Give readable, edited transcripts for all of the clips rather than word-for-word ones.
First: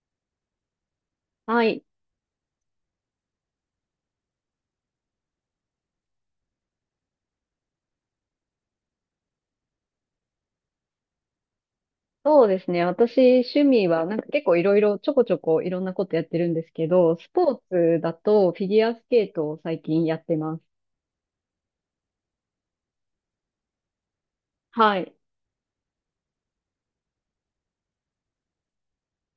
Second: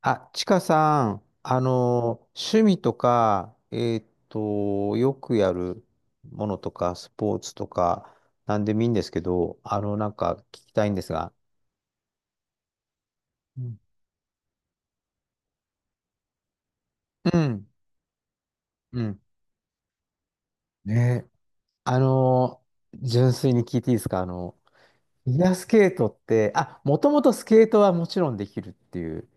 あ、ちかさん、はい。趣味とか、よくやるものとか、スポーツとか、なんでもいいんですけど、なんか聞きたいんですが。そうですね。私、う趣ん味は、結構いろいろ、ちょこちょこいろんなことやってるんですけど、スうポーん、ツだとフィギュアうスん。ケートを最近やってます。ねえ、あの、純粋に聞いていいですか？はい。フィギュアスケートって、あ、もともとスケートはもちろんできるっていう。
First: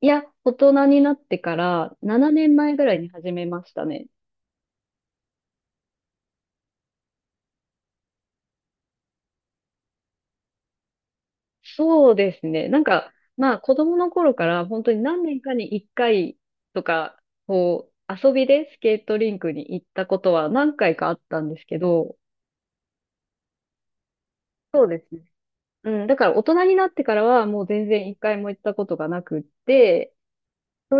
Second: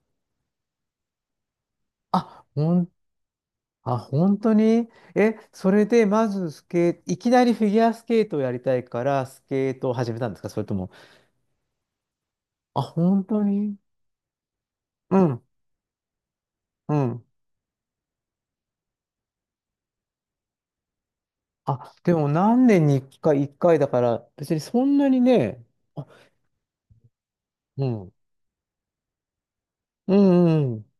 いや、大人になってから7あ、年ほ前ぐん、らいに始めましたあ、ね。本当に。え、それでまずスケ、いきなりフィギュアスケートをやりたいから、スケートを始めたんですか？それとも、そうですね。あ、本当まあ子に。供の頃から本当にう何年ん、かに1回とうか、ん。こう、遊びでスケートリンクに行ったことは何回かあったんですけあ、でど、も何年に一回、一回だから、別にそそうんでなすにね。ね。うあ、ん、だから大人になってからはもうう全然ん、一回も行ったことがなくって、うん、うん、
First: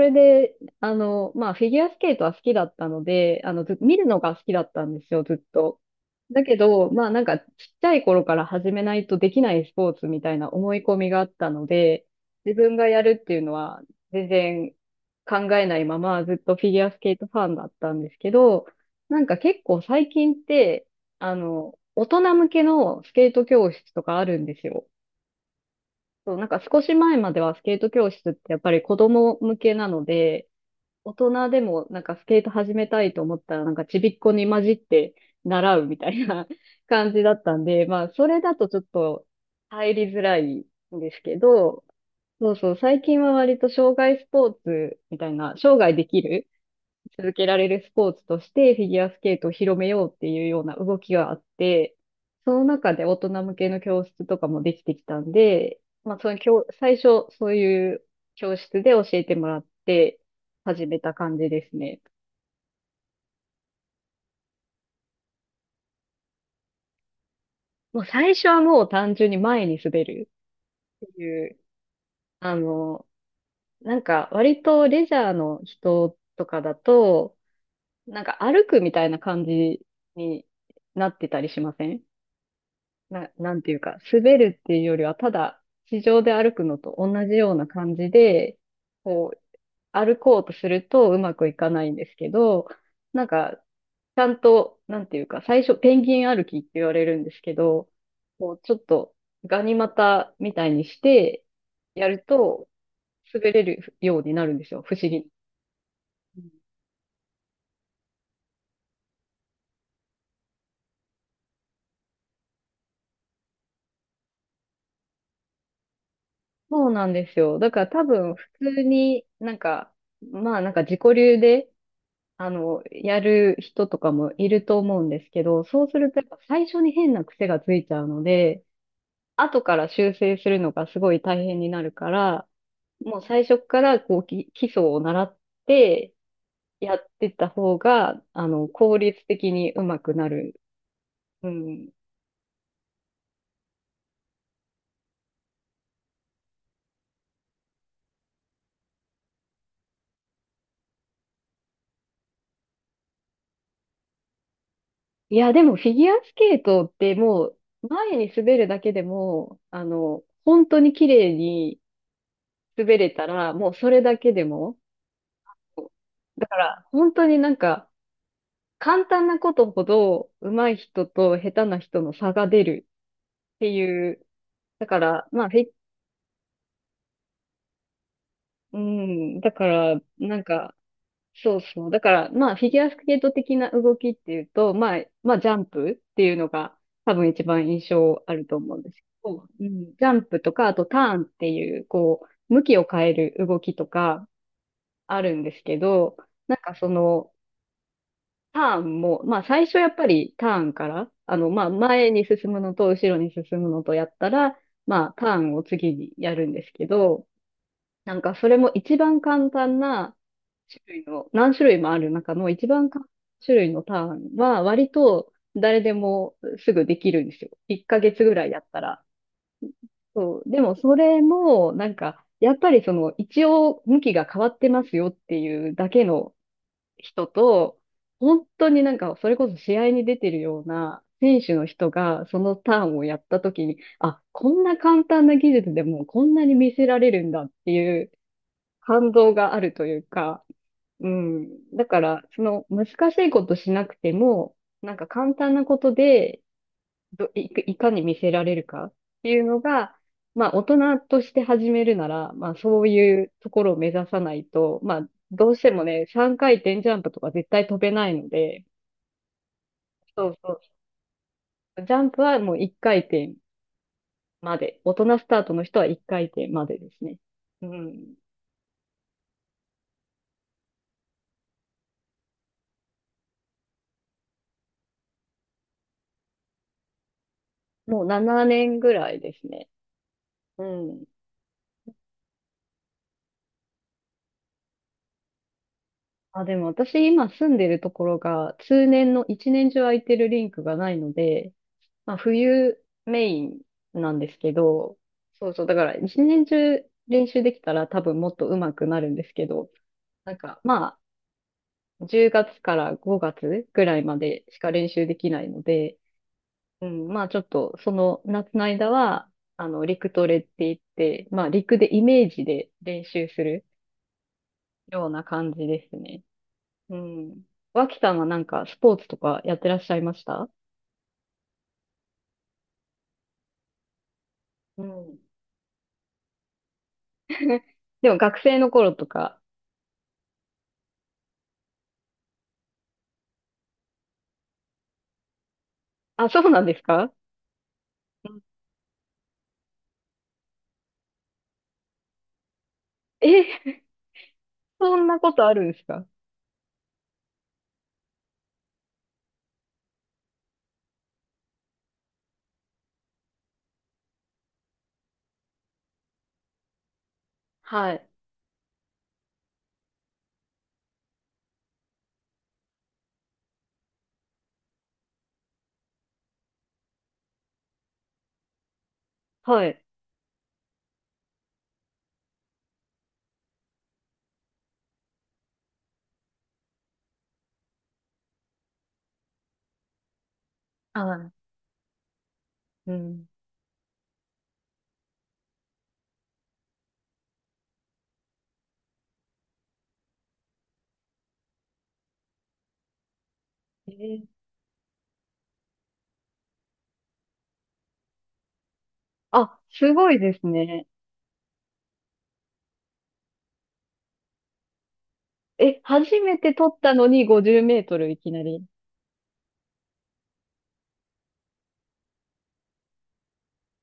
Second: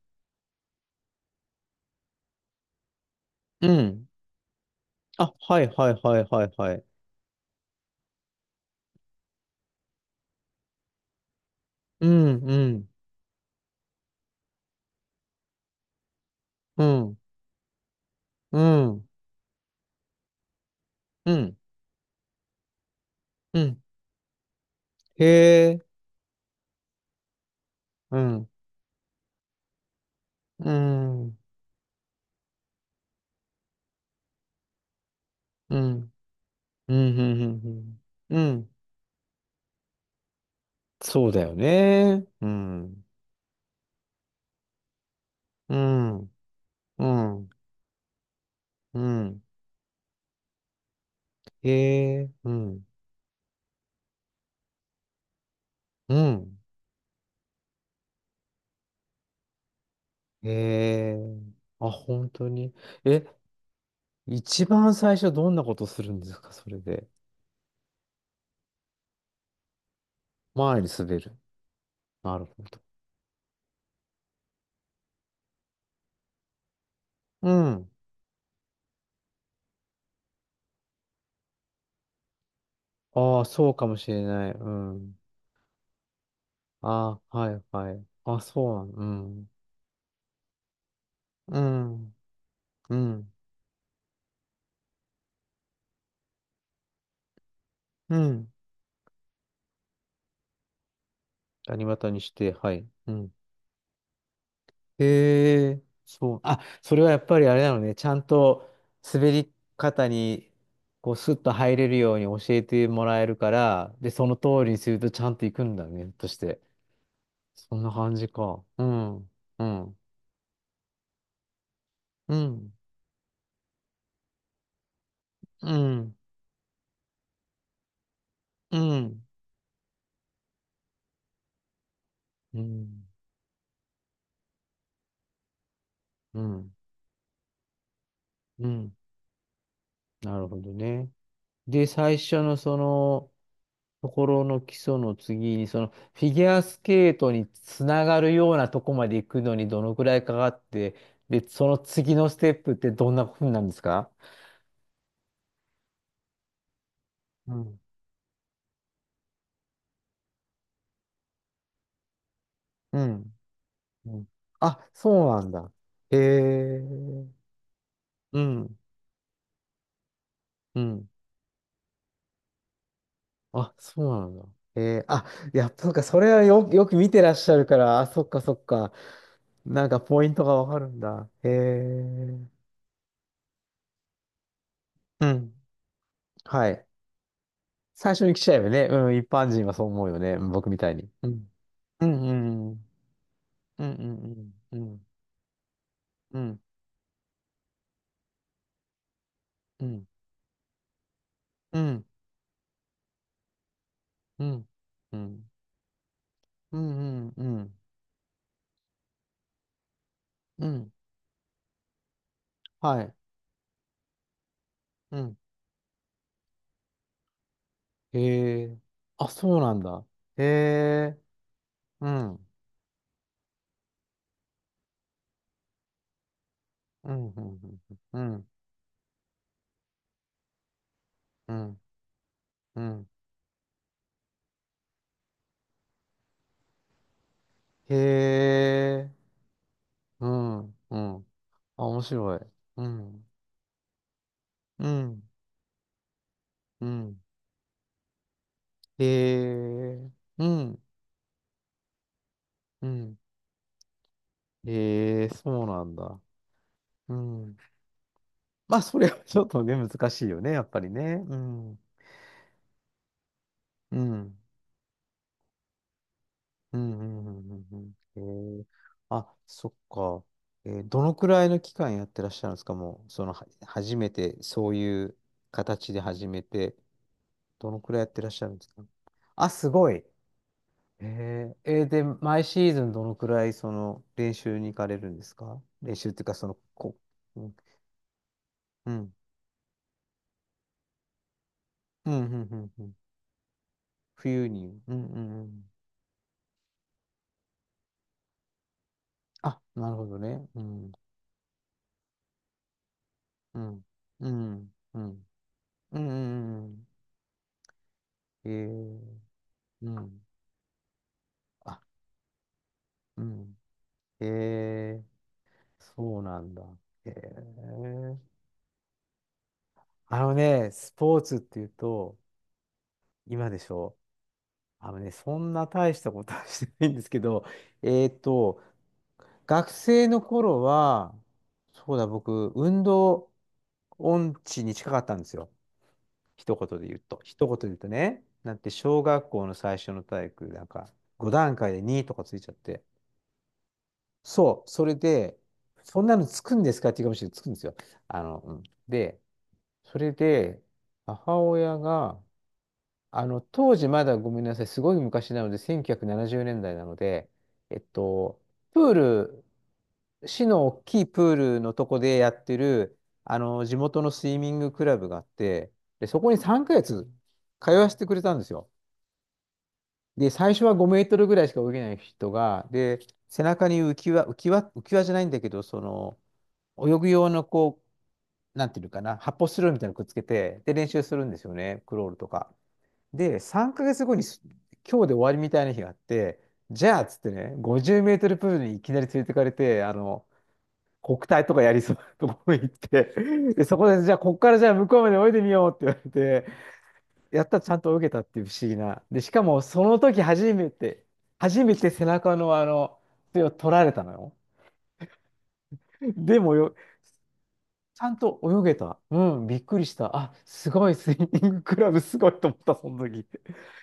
まあフィギュアスケートは好きだったので、あの、うず、見るん。のが好きだったんですよ、あ、ずっはいと。はいはいだはいけはい。ど、ちっちゃい頃から始めないとできないスポーツみたいな思い込みがあったので、うん、自う分がん、やるっていうのは全然考えないままずっとフィギうュアスケーん、トファンだったんですけうど、ん、結構最近って、うん、大人向けのスケートう教ん。室とかあるんですよ。へえ。そう、少し前まではスケート教う室っん、てやっぱり子供向けなので、う大ん、うん、人でもスケート始めたいと思ったらちびっこに混じってう習うみたん、いな う感ん、うじだったん、んで、まあそうん。うれだとんちょっと入りづらいんですそうけだよど、ね。うそう、最ん、近は割と障害スポーツみたいな、生う涯できん、るう続けん、られるスポーツとしてフィうギュアスケーん。トを広めようっていうような動きがあっへて、え。そうのん、中で大人向けの教室とかもできてきたんで、まうあ、そのん。教、最初そういう教室で教えてもらってえ始めたえ感じですあ、ね。本当に。え、一番最初どんなことするんですか、それで？もう最初はもう単純に前に滑る前にっ滑てる。いう、なるあほど。の、割とレジャーの人とかだと、うん。歩くみたいな感じになってたりしませんああ、なんてそいううかもか、しれ滑ない。るっうていうよりは、ん。ただ、地上で歩くのと同あじあ、はよういなは感い。じあ、で、そうなん。こう、ん。歩こうとするとうまくいうかないんですん。けど、うなんん。か、ちゃんと、なんていうか、最初、ペンギン歩きって言われるんですけど、こう、ちょっと、ガニ股みたいにして、谷や股るにして、と、はい。うん。滑れるようになるんですよ、不思議。へえ、そうう。ん。あ、それはやっぱりあれなのね。ちゃんと滑り方に、こう、スッと入れるように教えてもらえるから、で、その通りにするとちゃんと行くんだね、として。そうなんですよ。だそかんらな多感じ分、普か。通うにん、うん、自己流で、うん、やる人とかもいると思うんですけど、うそうするん、とやっぱ最初に変な癖がついちゃうので、うん、後から修正するのがすごい大変になるから、うん、もう最初からこう基礎を習ってうん、やってた方が、う効ん。率的にうまくななるほる。どね。うで、ん。最初のその、ところの基礎の次に、その、フィギュアスケートにつながるようなとこまで行くのにどのくらいかかって、で、その次のステップってどんなふうなんですか？いや、でもフィギュアスケートってもうん、う前に滑るだけでも、本当に綺麗に滑うれたん、ら、もうそれうだん。けでも、あ、そうなんだ。へだかえ。ら、本当になんか、うん、簡単なことほど上手いう人ん。と下手な人の差が出るってあ、そいうう。なんだ。だかえー、あ、ら、まあ、フいィ、や、そうか、それはよ、よく見てらっしゃるから、あ、そっかそっうか。ん、だかなんから、ポインなトんがわか、かるんだ。そうそう。だから、まあ、フィギュアスケート的な動きっていうと、まあ、うまあ、ジん。ャンプっていうのはがい。多分一番印最象初あに来るちとゃえば思うんね、ですけ一ど、般う人はそうん、ジ思うャよンね。プうとんか、僕あみとたいタに。ーンっうてん。いう、うこんうう、向きをん変える動きとうんかうんうんあるんですけど、うなんんかその、ターンも、まあ最初うやっぱんりターンから、まあうん前に進むのと後ろに進むのとやったうら、んまあうターんンを次にやるんですうけんど、うんうんそれも一番簡単なう種ん類の、何種類もある中の一番は簡単いな種類のターンは割うとん誰でもすぐできるんですよ。1ヶ月ぐらいやへっえたら。あそうなんだそへう。でもそえれも、うんやっぱりその一応向きが変わってますよっていうだけのう人んうんと、う本ん当になんか、それこそ試合に出てるような選手うのん人が、そのタうーンをんやった時に、あ、こんな簡単な技術でもこんなに見せられるんだってへいうえ、感動があるといううか、ん、ううん。ん。だあ、か面ら、白い。その難うしいん、ことしなくても、うん、簡単なことでうん。ど、い、いかに見せられるかっへていうのが、え、うまあ、大ん、人として始めるなら、まあ、そううん。いうところを目指さないと、まあ、へえ、どうしそうてもなんね、だ。3回転ジャンプうとか絶ん。対飛べないので、まあ、それはちょっとね、難しそいうよね、そやっぱりね。うん、う。ジャンプはもう1回転うん、まで。大人スタートの人は1回転までうでん、すうね。ん。ううんん。うんへえ、あ、そっか。えーどのくらいの期間やってらっしゃるんですか？もう、その、は、初めて、そういう形で始めて、どのくらいもやうってらっし7ゃるんです年か？ぐらいですあ、ね。すごい。うん。えー、えーで、毎シーズンどのくらいその練習に行かれるんですか？練習っていうか、あ、そでの、も私こ今う、住んでるところが、通うん、年の1年中空いてるリンクがないので、うまん、あ、うん、うん冬うんメインなんです冬けに、ど、そうそう、だから一年中練習できたら多分もっと上手くなるんですけあ、ど、なるほどなんね。うかん、ま10月から5う月ん、ぐらいまうでしかん、練う習でん、きないので、うん、うん、ううんん、まあちょっとそのえ夏の間ー、は、う陸ん、トレって言って、まああ、陸でイメージで練う習すん、るえー、ような感じですそね。うなんだ。うえん。脇さー、んはスポーツとかやってらっしゃいまあしのた？ね、スポーツっていうと、今でしょ？うあのね、ん。そんな大したことはしてないんですけど、えでもー学生と、の頃とか、学生の頃は、そうだ、僕、運動音痴に近かったんですよ。あ、そう一なんで言すで言うか？と。一言で言うとね。なんて、小学校の最初の体育、なんか、5段階で2とかついちゃって。え、そう、それそんなこで、とあるんですそか？んなのつくんですかって言うかもしれない。つくんですよ。あの、うん。で、それで、母親が、あの、当時まだごめんなさい、すごい昔なので、1970年代ななじゅうねんだいなので、えっはい。と、プール市の大きいプールのとこでやってる、あの、地元のスイミングクラブがあって、で、そこに3ヶ月通わせてくれたんですよ。はい。で、最初は5メートルぐらいしか泳げない人が、で、背中に浮き輪、浮き輪、浮き輪じゃないんだけど、その、泳ぐ用のこう、なんていうのかな、発泡スチロールみたいなのくっつけて、で、練習するんではすよね、クロールとか。い。うん。で、3ヶ月後にす、今日で終わりみたいな日があって、じゃあ、っつってね、50メートルプールにいきなり連れてかれて、あの、国体とかやりそうなところに行って、で、そこえで、じゃあ、ー。こっからじゃあ、向こうまで泳いでみようって言われて、やったらちゃんと泳げたっていう不思議な。で、しかあ、も、そすのごい時です初めね。て、初めて背中のあの、手を取られたのよ。え、初めでても撮よ、ったのに50メートちルゃいんきなと泳り。げた。うん、びっくりした。あ、すごい、スイミングクラブすごいと思った、その時。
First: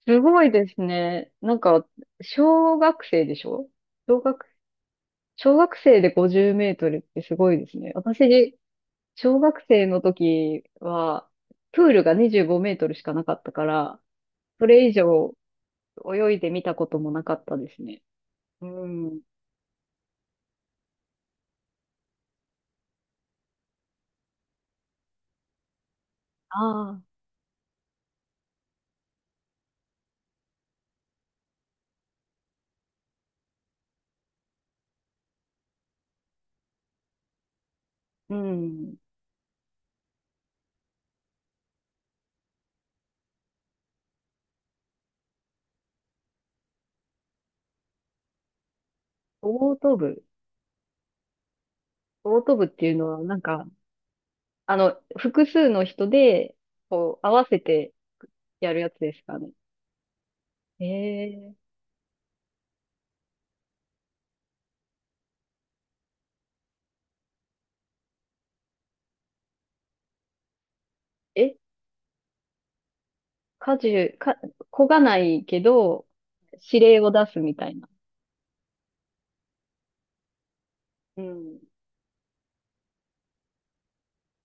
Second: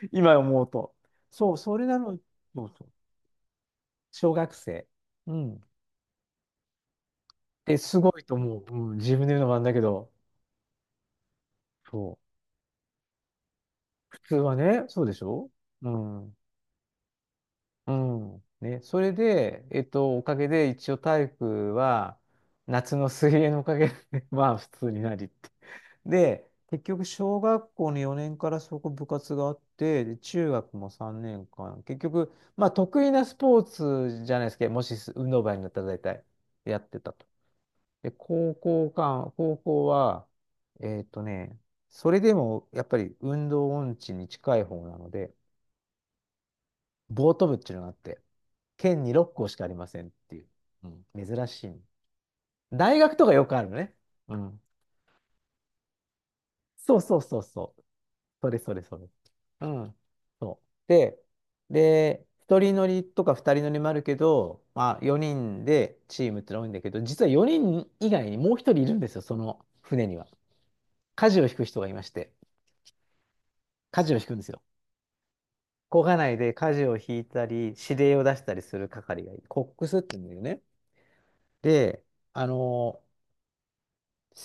す今ごい思でうすと。ね。そう、それなのに、そう小そう、学生でしょ？小小学、学生。う小ん。学生で50メートルってすごいですで、ね。すごいと私、思う。うん、自分で言小うのもな学んだけ生のど、時は、プールがそう。25メートルしかなかったから、普通はそね、れ以そうでし上ょ？う泳ん。いでみたこともなかったですうね。ん。うね。それん。で、えっと、おかげで一応体育は、夏の水泳のおかげで まあ普通になりって。で、あ結あ、局、小学校の4年からそこ部活があって、で中学も3年間、結局、まあ得意なスポーツじゃないですけど、もし運動部になったら大体やってたと。で、う高校ん。間、高校は、えっとね、それでもやっぱり運動音痴に近い方なので、ボート部っていうのがあって、県に6校しかあオりーまトせんっ部。ていう。うん、珍しい。オート部っていう大の学は、とかよくあるのね。うん。複数の人で、そうそこうう、合そうわせそう。てそれやそるれやつそれ。ですかね。うん。そう。えで、ー、で、一人乗りとか二人乗りもあるけど、まあ4人でチームってのが多いんだけど、実は4人以外にもう一人いるんですよ、その船には。舵を引え、く人がいまして、家舵事、を引くか、んですよ。こがないけ漕ど、がないで指舵を令を引い出すたみたいり、な。指令を出したりする係がいる。コックスって言うんだよね。うん。で、あの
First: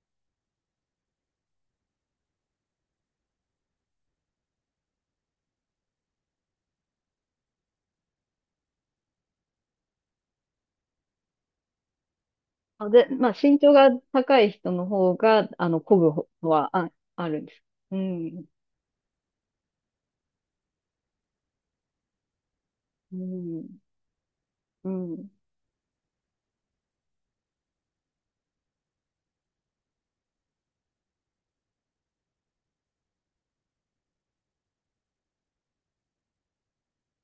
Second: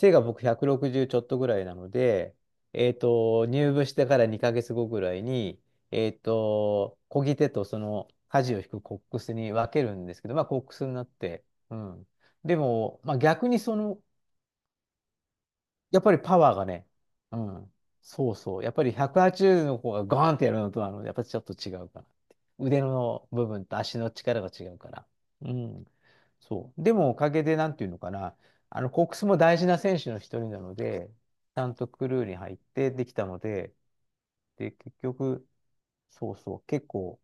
背が僕160ちょっとぐらいなので、えっと、入部してから2ヶ月後ぐらいに、えっと、漕ぎ手とその舵を引くコックスに分けるんですけど、まあコックスになって、うん。であ、も、で、まあまあ、逆身に長そがの、高い人の方が、こやっぱりぐパのワーがはね、あうるんです。ん。うそうん。そう。やっぱり180の子がガーンってやるのとは、あの、やっぱりちょっと違うかなって。腕うの部分ん。と足の力が違ううから。ん。うん。そう。でもおかげで、なんていうのかな、あの、コックスも大事な選手の一人なので、ちゃんとクルーに入ってできたので、で、結局、そうそう、結構、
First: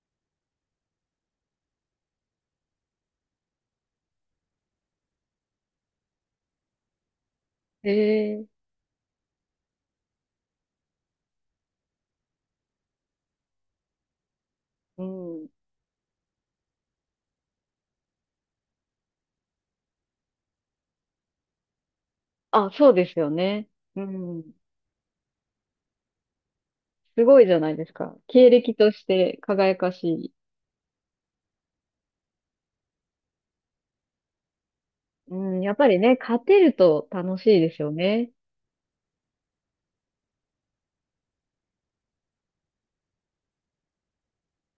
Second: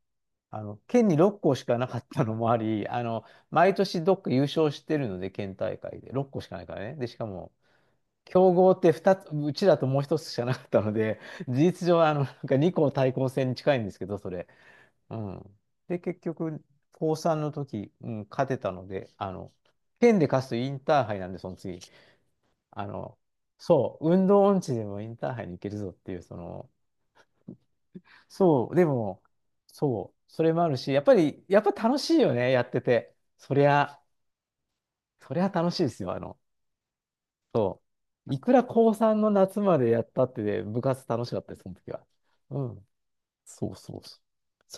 あの、県に6校しかなかったのもあり、あの、毎年どっか優勝してるので、県大会で、6校しかないからね。で、しかも、え強ー、豪って2つ、うちだともう一つしかなかったので、事実上、あの、なんか2校対抗戦に近いんですけど、それ。ううん。ん。で、結局、高3の時、うん、勝てたので、あの、県で勝つとインターハイなんで、その次、あ、あそうですの、よね。そうう、運動ん。音痴でもインターハイに行けるぞっていう、その、すごいじゃないですか。経そ歴う、でとしも、て輝かしそう、い。それもあるし、やっぱり、やっぱ楽しいよね、やってて。そりゃ、そうりゃん、楽やっしいぱでりすよ、ね、あ勝の、てると楽しいですそよね。う。いくら高3の夏までやったってね、部活楽しかったです、その時は。うん。そうそうそう。